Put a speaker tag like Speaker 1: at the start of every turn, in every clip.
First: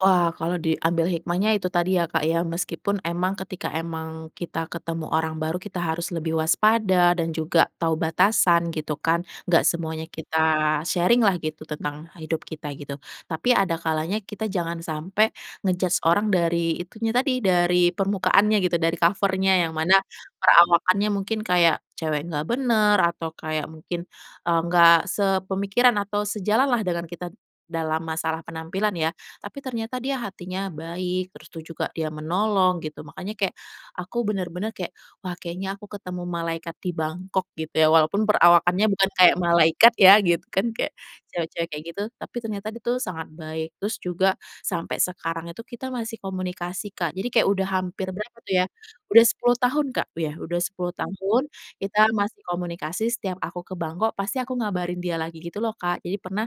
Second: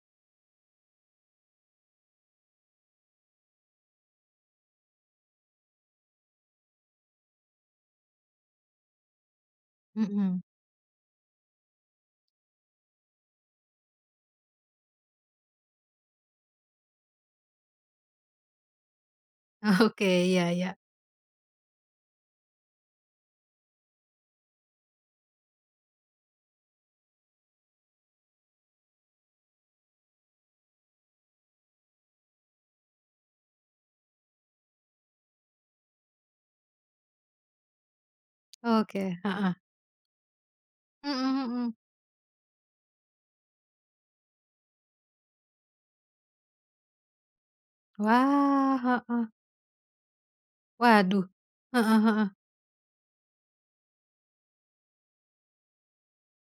Speaker 1: Wah, kalau diambil hikmahnya itu tadi ya, Kak, ya. Meskipun emang ketika emang kita ketemu orang baru, kita harus lebih waspada dan juga tahu batasan gitu kan. Gak semuanya kita
Speaker 2: Mhm.
Speaker 1: sharing-lah gitu tentang hidup kita gitu. Tapi ada kalanya kita jangan sampai nge-judge orang dari itunya tadi, dari permukaannya gitu, dari cover-nya, yang mana
Speaker 2: Oke, iya iya.
Speaker 1: perawakannya mungkin kayak cewek gak bener, atau kayak mungkin, eee, gak sepemikiran atau sejalan lah dengan kita d dalam masalah penampilan ya, tapi ternyata dia hatinya baik, terus itu juga dia menolong gitu. Makanya kayak aku bener-bener kayak, wah kayaknya aku ketemu malaikat di Bangkok gitu ya, walaupun perawakannya bukan
Speaker 2: Oke.
Speaker 1: kayak
Speaker 2: Heeh.
Speaker 1: malaikat ya gitu, kan kayak
Speaker 2: Mhm
Speaker 1: cewek-cewek
Speaker 2: mhm.
Speaker 1: kayak gitu, tapi ternyata dia tuh sangat baik. Terus juga sampai sekarang itu kita masih komunikasi Kak, jadi kayak udah hampir berapa tuh ya,
Speaker 2: Wah,
Speaker 1: udah
Speaker 2: heeh.
Speaker 1: 10 tahun Kak, ya, udah 10
Speaker 2: Waduh,
Speaker 1: tahun
Speaker 2: heeh
Speaker 1: kita
Speaker 2: heeh.
Speaker 1: masih komunikasi, setiap aku ke Bangkok pasti aku ngabarin dia lagi, gitu loh, Kak. Jadi pernah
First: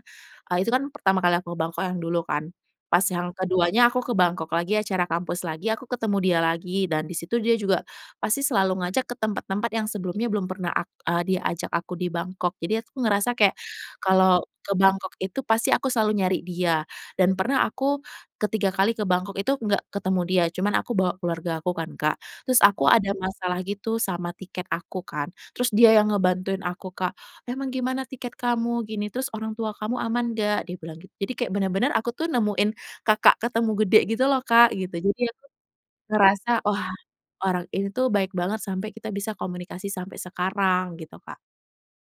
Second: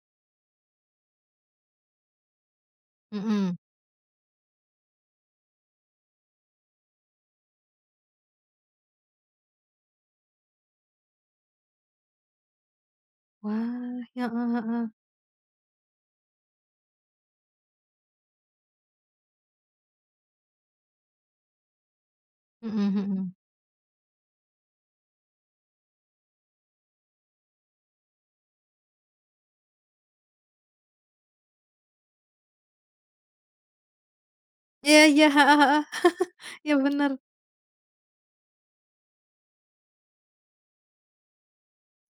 Speaker 1: eee, itu kan pertama kali aku ke Bangkok yang dulu kan, pas yang
Speaker 2: Mhm.
Speaker 1: ke-2-nya aku ke Bangkok lagi, acara kampus lagi, aku ketemu dia lagi dan di situ dia juga pasti selalu ngajak ke tempat-tempat yang sebelumnya belum pernah ak eee, diajak aku di Bangkok. Jadi aku ngerasa kayak
Speaker 2: Wah, heeh
Speaker 1: kalau ke
Speaker 2: heeh.
Speaker 1: Bangkok itu pasti aku selalu nyari dia. Dan pernah aku ke-3 kali ke Bangkok itu gak ketemu dia, cuman aku bawa keluarga aku kan Kak. Terus
Speaker 2: Mhm
Speaker 1: aku ada
Speaker 2: mhm.
Speaker 1: masalah gitu sama tiket aku kan, terus dia yang ngebantuin aku Kak, "Emang gimana tiket kamu?" Gini. "Terus orang tua kamu aman gak?" Dia bilang gitu. Jadi kayak bener-bener aku tuh nemuin kakak ketemu gede gitu loh Kak, gitu.
Speaker 2: Iya
Speaker 1: Jadi
Speaker 2: iya!
Speaker 1: aku
Speaker 2: Heeh heeh!
Speaker 1: ngerasa,
Speaker 2: Iya
Speaker 1: wah,
Speaker 2: bener.
Speaker 1: orang ini tuh baik banget sampai kita bisa komunikasi sampai sekarang, gitu Kak.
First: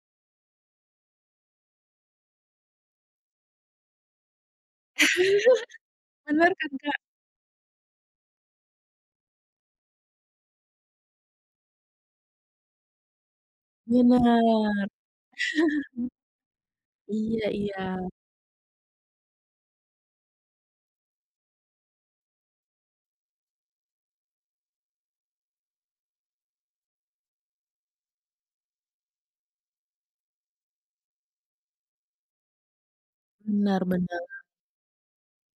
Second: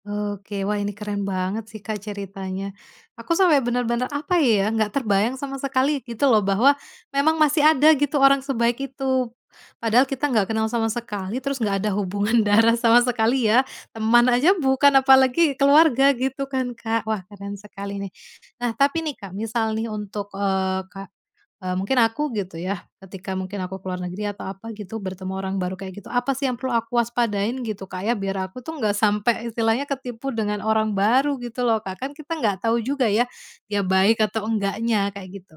Speaker 2: Oke, wah ini keren banget sih, Kak, ceritanya. Aku sampai bener-bener, apa ya, gak terbayang sama sekali gitu loh,
Speaker 1: Bener kan,
Speaker 2: bahwa
Speaker 1: Kak.
Speaker 2: memang masih ada gitu orang sebaik itu, padahal kita gak kenal sama sekali terus gak ada hubungan darah sama sekali ya.
Speaker 1: Bener.
Speaker 2: Teman aja bukan apalagi keluarga gitu kan, Kak. Wah
Speaker 1: Iya
Speaker 2: keren sekali
Speaker 1: iya.
Speaker 2: nih. Nah, tapi nih, Kak, misal nih untuk, eee, kak eee, mungkin aku gitu yah, ketika mungkin aku ke luar negeri atau apa gitu bertemu orang baru kayak gitu, apa sih yang perlu aku waspadain, gitu Kak ya, biar aku tuh nggak sampai istilahnya ketipu dengan orang baru gitu loh, Kak? Kan kita nggak tahu juga ya, dia
Speaker 1: Bener
Speaker 2: baik
Speaker 1: bener.
Speaker 2: atau enggaknya, kayak gitu.